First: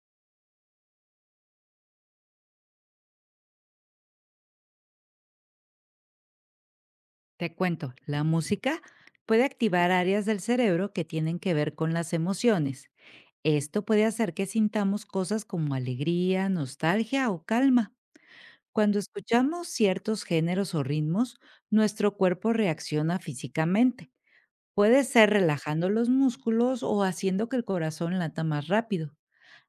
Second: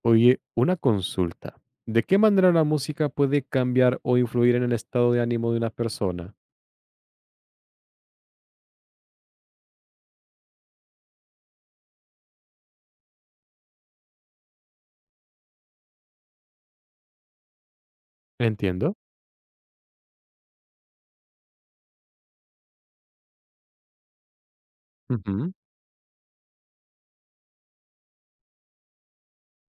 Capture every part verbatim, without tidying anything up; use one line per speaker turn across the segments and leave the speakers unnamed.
Oye, una consulta. ¿De qué manera la música puede cambiar o influir en el estado de ánimo de una persona?
Te cuento, la música puede activar áreas del cerebro que tienen que ver con las emociones. Esto puede hacer que sintamos cosas como alegría, nostalgia o calma.
Entiendo.
Cuando escuchamos ciertos géneros o ritmos, nuestro cuerpo reacciona físicamente. Puede ser
Ujú.
relajando los músculos o haciendo que el corazón lata más rápido.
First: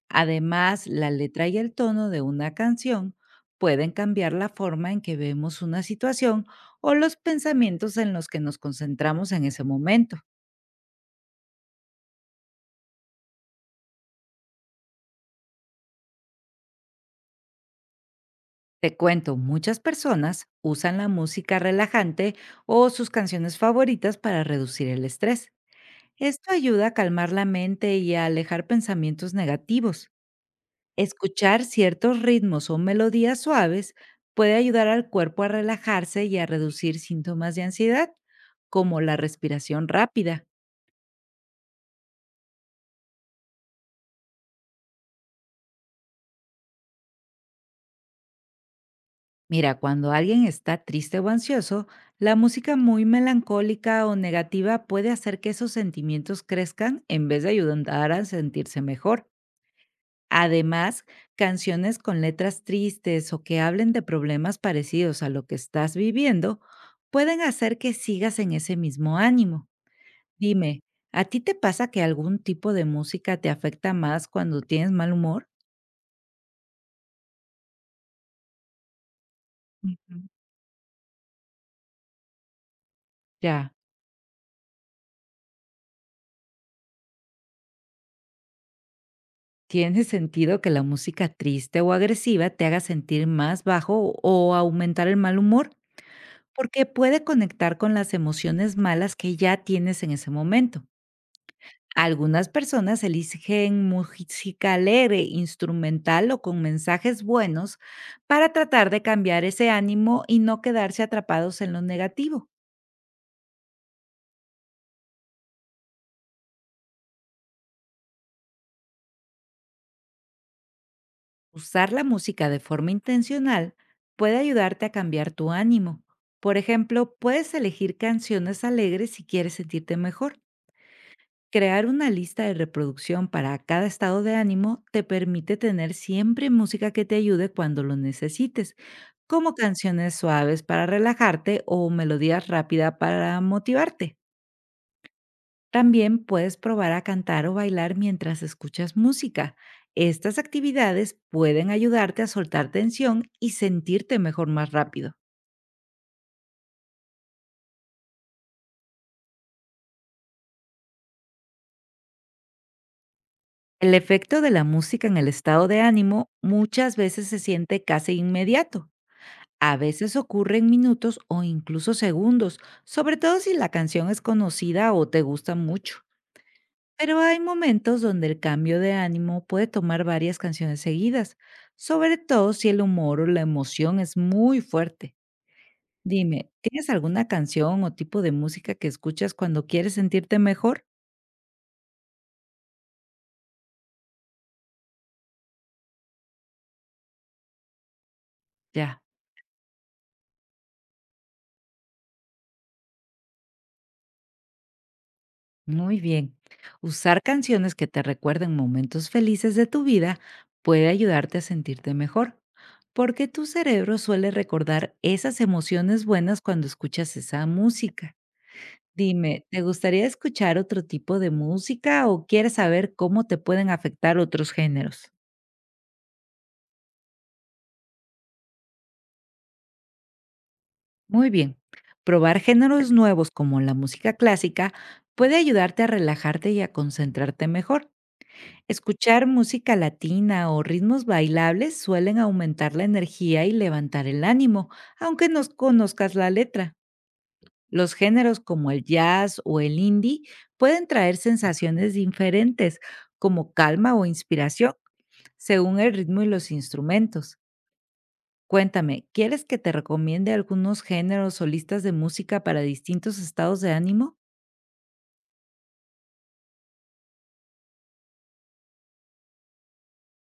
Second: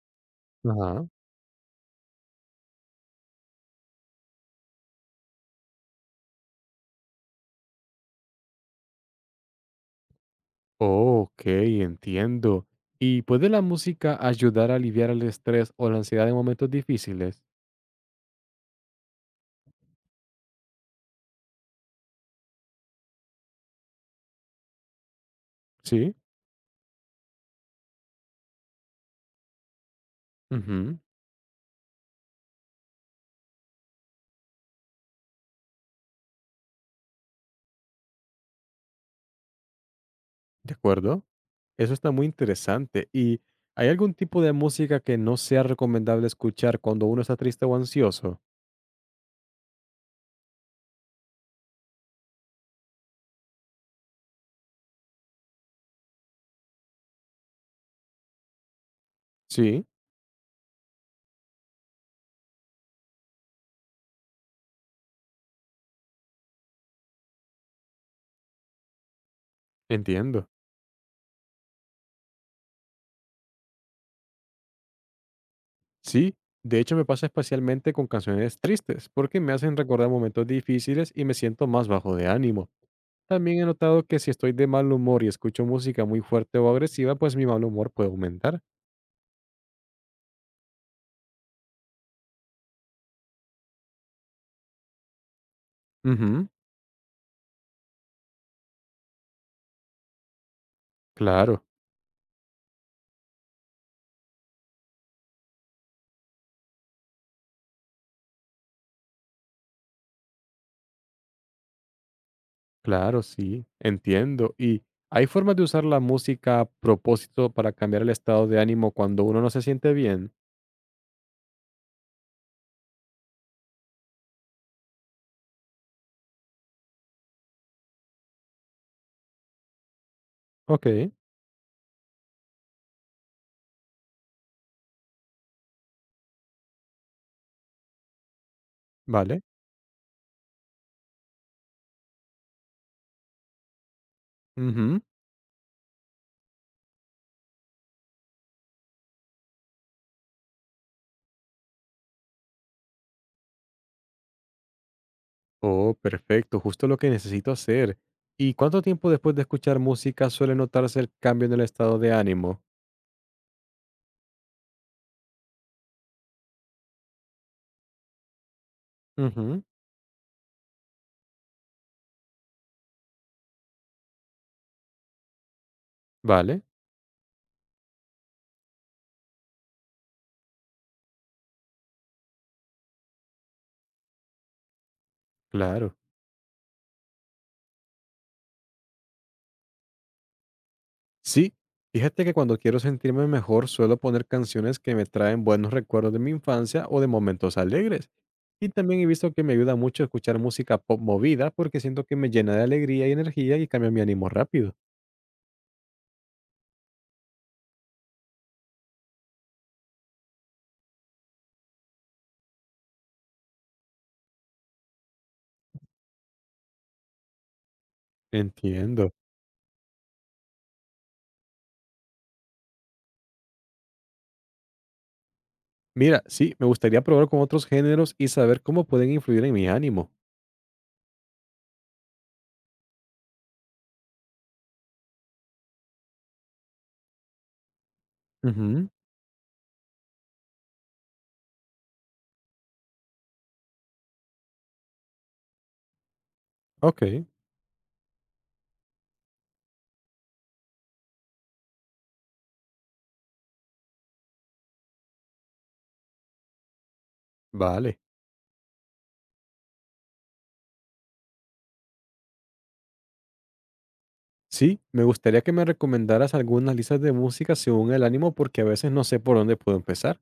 Además,
Ajá.
la letra y el tono de una canción pueden cambiar la forma en que vemos una situación o los pensamientos en los que nos concentramos en ese momento.
Ok, entiendo. ¿Y puede la música ayudar a aliviar el estrés o la ansiedad en momentos difíciles?
Te cuento, muchas personas usan la música relajante o sus canciones favoritas para reducir el estrés.
Sí.
Esto ayuda a calmar la mente y a alejar pensamientos negativos.
Ujú.
Escuchar ciertos ritmos o melodías suaves puede ayudar al cuerpo a relajarse y a reducir síntomas de ansiedad, como la respiración rápida.
De acuerdo. Eso está muy interesante. ¿Y hay algún tipo de música que no sea recomendable escuchar cuando uno está triste o ansioso?
Mira, cuando alguien está triste o ansioso, la música muy melancólica o negativa puede hacer que esos sentimientos crezcan en vez de ayudar a sentirse mejor.
Sí,
Además, canciones con letras tristes o que hablen de problemas parecidos a lo que estás viviendo pueden hacer que sigas en ese mismo ánimo.
entiendo.
Dime, ¿a ti te pasa que algún tipo de música te afecta más cuando tienes mal humor?
Sí, de hecho me pasa especialmente con canciones tristes, porque me hacen recordar
Ujú.
momentos difíciles y me siento más bajo de ánimo. También he
Ya,
notado que si estoy de mal humor y escucho música muy fuerte o agresiva, pues mi mal humor puede aumentar.
¿tiene sentido que la música triste o agresiva te haga sentir más bajo o aumentar el mal humor?
Ujú.
Porque puede conectar con las emociones malas que ya tienes en ese momento.
Claro,
Algunas personas eligen música alegre, instrumental o con mensajes buenos para tratar de cambiar ese ánimo y no quedarse atrapados en lo negativo.
claro, sí, entiendo. ¿Y hay formas de usar la música a propósito para cambiar el estado de ánimo cuando uno no se siente bien?
Usar la música de forma intencional puede ayudarte a cambiar tu ánimo. Por ejemplo, puedes elegir canciones alegres si quieres sentirte mejor.
Ok,
Crear una lista de reproducción para cada estado de ánimo te permite tener siempre música que te ayude cuando lo necesites,
vale.
como canciones suaves para relajarte o melodías rápidas para motivarte.
Ujú.
También puedes probar a cantar o bailar mientras escuchas música. Estas actividades pueden ayudarte a soltar tensión y sentirte mejor más rápido.
Oh, perfecto, justo lo que necesito hacer. ¿Y cuánto tiempo después de escuchar música suele notarse el cambio en el estado de ánimo?
El efecto de la música en el estado de ánimo muchas veces se siente casi inmediato.
Ujú.
A veces ocurre en minutos o incluso segundos, sobre todo si la canción es conocida o te gusta mucho.
Vale,
Pero hay momentos donde el cambio de ánimo puede tomar varias canciones seguidas, sobre todo si el humor o la emoción es muy fuerte.
claro.
Dime, ¿tienes alguna canción o tipo de música que escuchas cuando quieres sentirte mejor?
Sí, fíjate que cuando quiero sentirme mejor suelo poner canciones que me traen buenos recuerdos de mi infancia o de momentos alegres. Y también
Ya,
he visto que me ayuda mucho escuchar música pop movida porque siento que me llena de alegría y energía y cambia mi ánimo rápido.
muy bien. Usar canciones que te recuerden momentos felices de tu vida puede ayudarte a sentirte mejor, porque tu cerebro suele recordar esas emociones buenas cuando escuchas esa música.
Entiendo.
Dime, ¿te gustaría escuchar otro tipo de música o quieres saber cómo te pueden afectar otros géneros?
Mira, sí, me gustaría probar con otros géneros y saber cómo pueden influir en mi ánimo.
Muy bien, probar géneros nuevos como la música clásica puede ayudarte a relajarte y a concentrarte mejor.
Ujú.
Escuchar música latina o ritmos bailables suelen aumentar la energía y levantar el ánimo, aunque no conozcas la letra.
Ok.
Los géneros como el jazz o el indie pueden traer sensaciones diferentes, como calma o inspiración, según el ritmo y los instrumentos.
Vale.
Cuéntame, ¿quieres que te recomiende algunos géneros o listas de música para distintos estados de ánimo?
Sí, me gustaría que me recomendaras algunas listas de música según el ánimo porque a veces no sé por dónde puedo empezar.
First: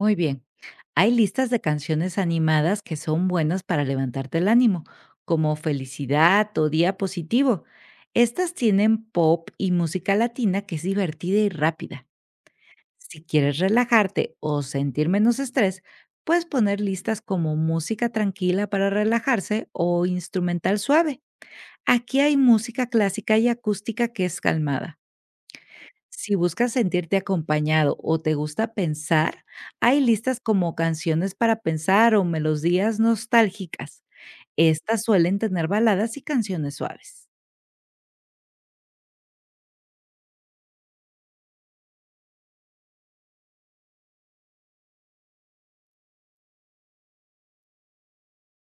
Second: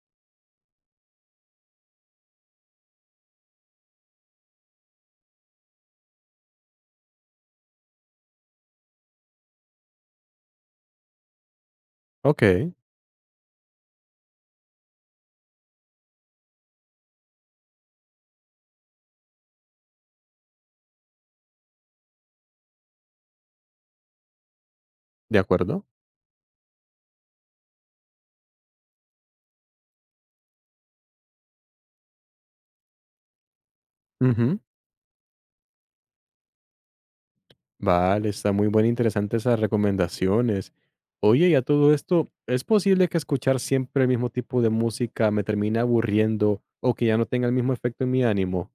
Muy bien. Hay listas de canciones animadas que son buenas para levantarte el ánimo, como Felicidad o Día Positivo. Estas tienen pop y música latina que es divertida y rápida.
Ok,
Si quieres relajarte o sentir menos estrés, puedes poner listas como música tranquila para relajarse o instrumental suave. Aquí hay música clásica y acústica que es calmada.
de acuerdo.
Si buscas sentirte acompañado o te gusta pensar, hay listas como canciones para pensar o melodías nostálgicas.
Ujú.
Estas suelen tener baladas y canciones suaves.
Vale, está muy buena, interesante esas recomendaciones. Oye, y a todo esto, ¿es posible que escuchar siempre el mismo tipo de música me termine aburriendo o que ya no tenga el mismo efecto en mi ánimo?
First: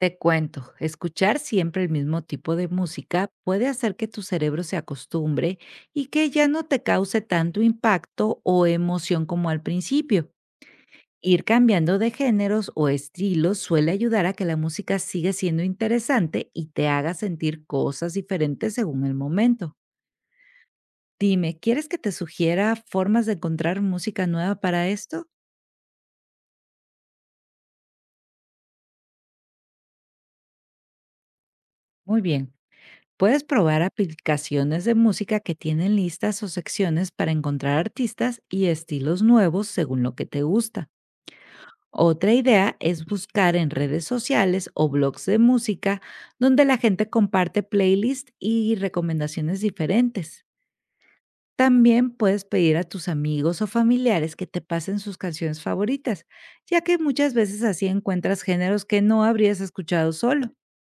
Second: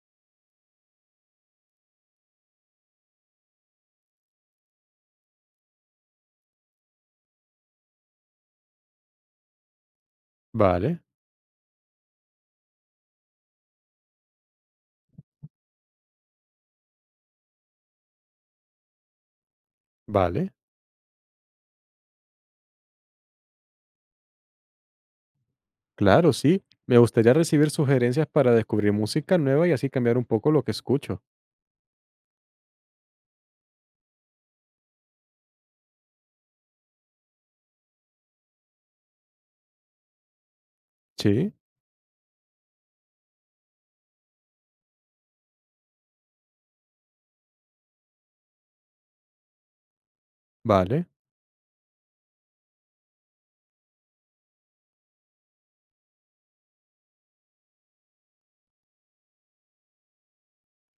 Te cuento, escuchar siempre el mismo tipo de música puede hacer que tu cerebro se acostumbre y que ya no te cause tanto impacto o emoción como al principio.
Vale,
Ir cambiando de géneros o estilos suele ayudar a que la música siga siendo interesante y te haga sentir cosas diferentes según el momento.
vale.
Dime, ¿quieres que te sugiera formas de encontrar música nueva para esto?
Claro, sí. Me gustaría recibir sugerencias para descubrir música nueva y así cambiar un poco lo que escucho.
Muy bien. Puedes probar aplicaciones de música que tienen listas o secciones para encontrar artistas y estilos nuevos según lo que te gusta.
Sí,
Otra idea es buscar en redes sociales o blogs de música donde la gente comparte playlists y recomendaciones diferentes.
vale.
También puedes pedir a tus amigos o familiares que te pasen sus canciones favoritas, ya que muchas veces así encuentras géneros que no habrías escuchado solo.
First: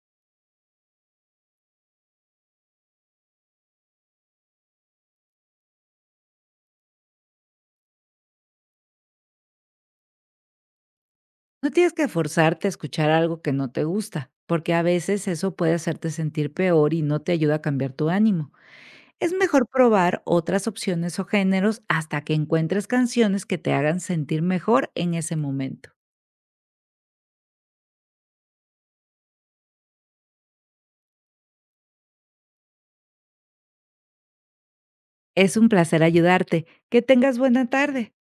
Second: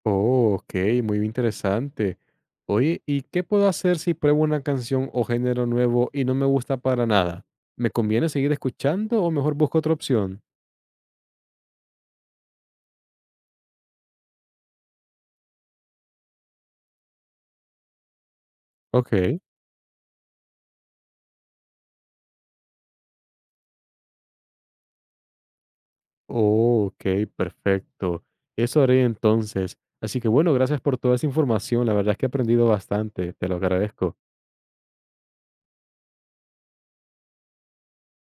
Oh, ok, muy interesante. Oye, ¿y qué puedo hacer si pruebo una canción o género nuevo y no me gusta para nada? ¿Me conviene seguir escuchando o mejor busco otra opción?
No tienes que forzarte a escuchar algo que no te gusta, porque a veces eso puede hacerte sentir peor y no te ayuda a cambiar tu ánimo.
Ok.
Es mejor probar otras opciones o géneros hasta que encuentres canciones que te hagan sentir mejor en ese momento.
Oh, ok, perfecto. Eso haré entonces. Así que bueno, gracias por toda esa información. La verdad es que he aprendido bastante. Te lo agradezco.
Es un placer ayudarte. Que tengas buena tarde.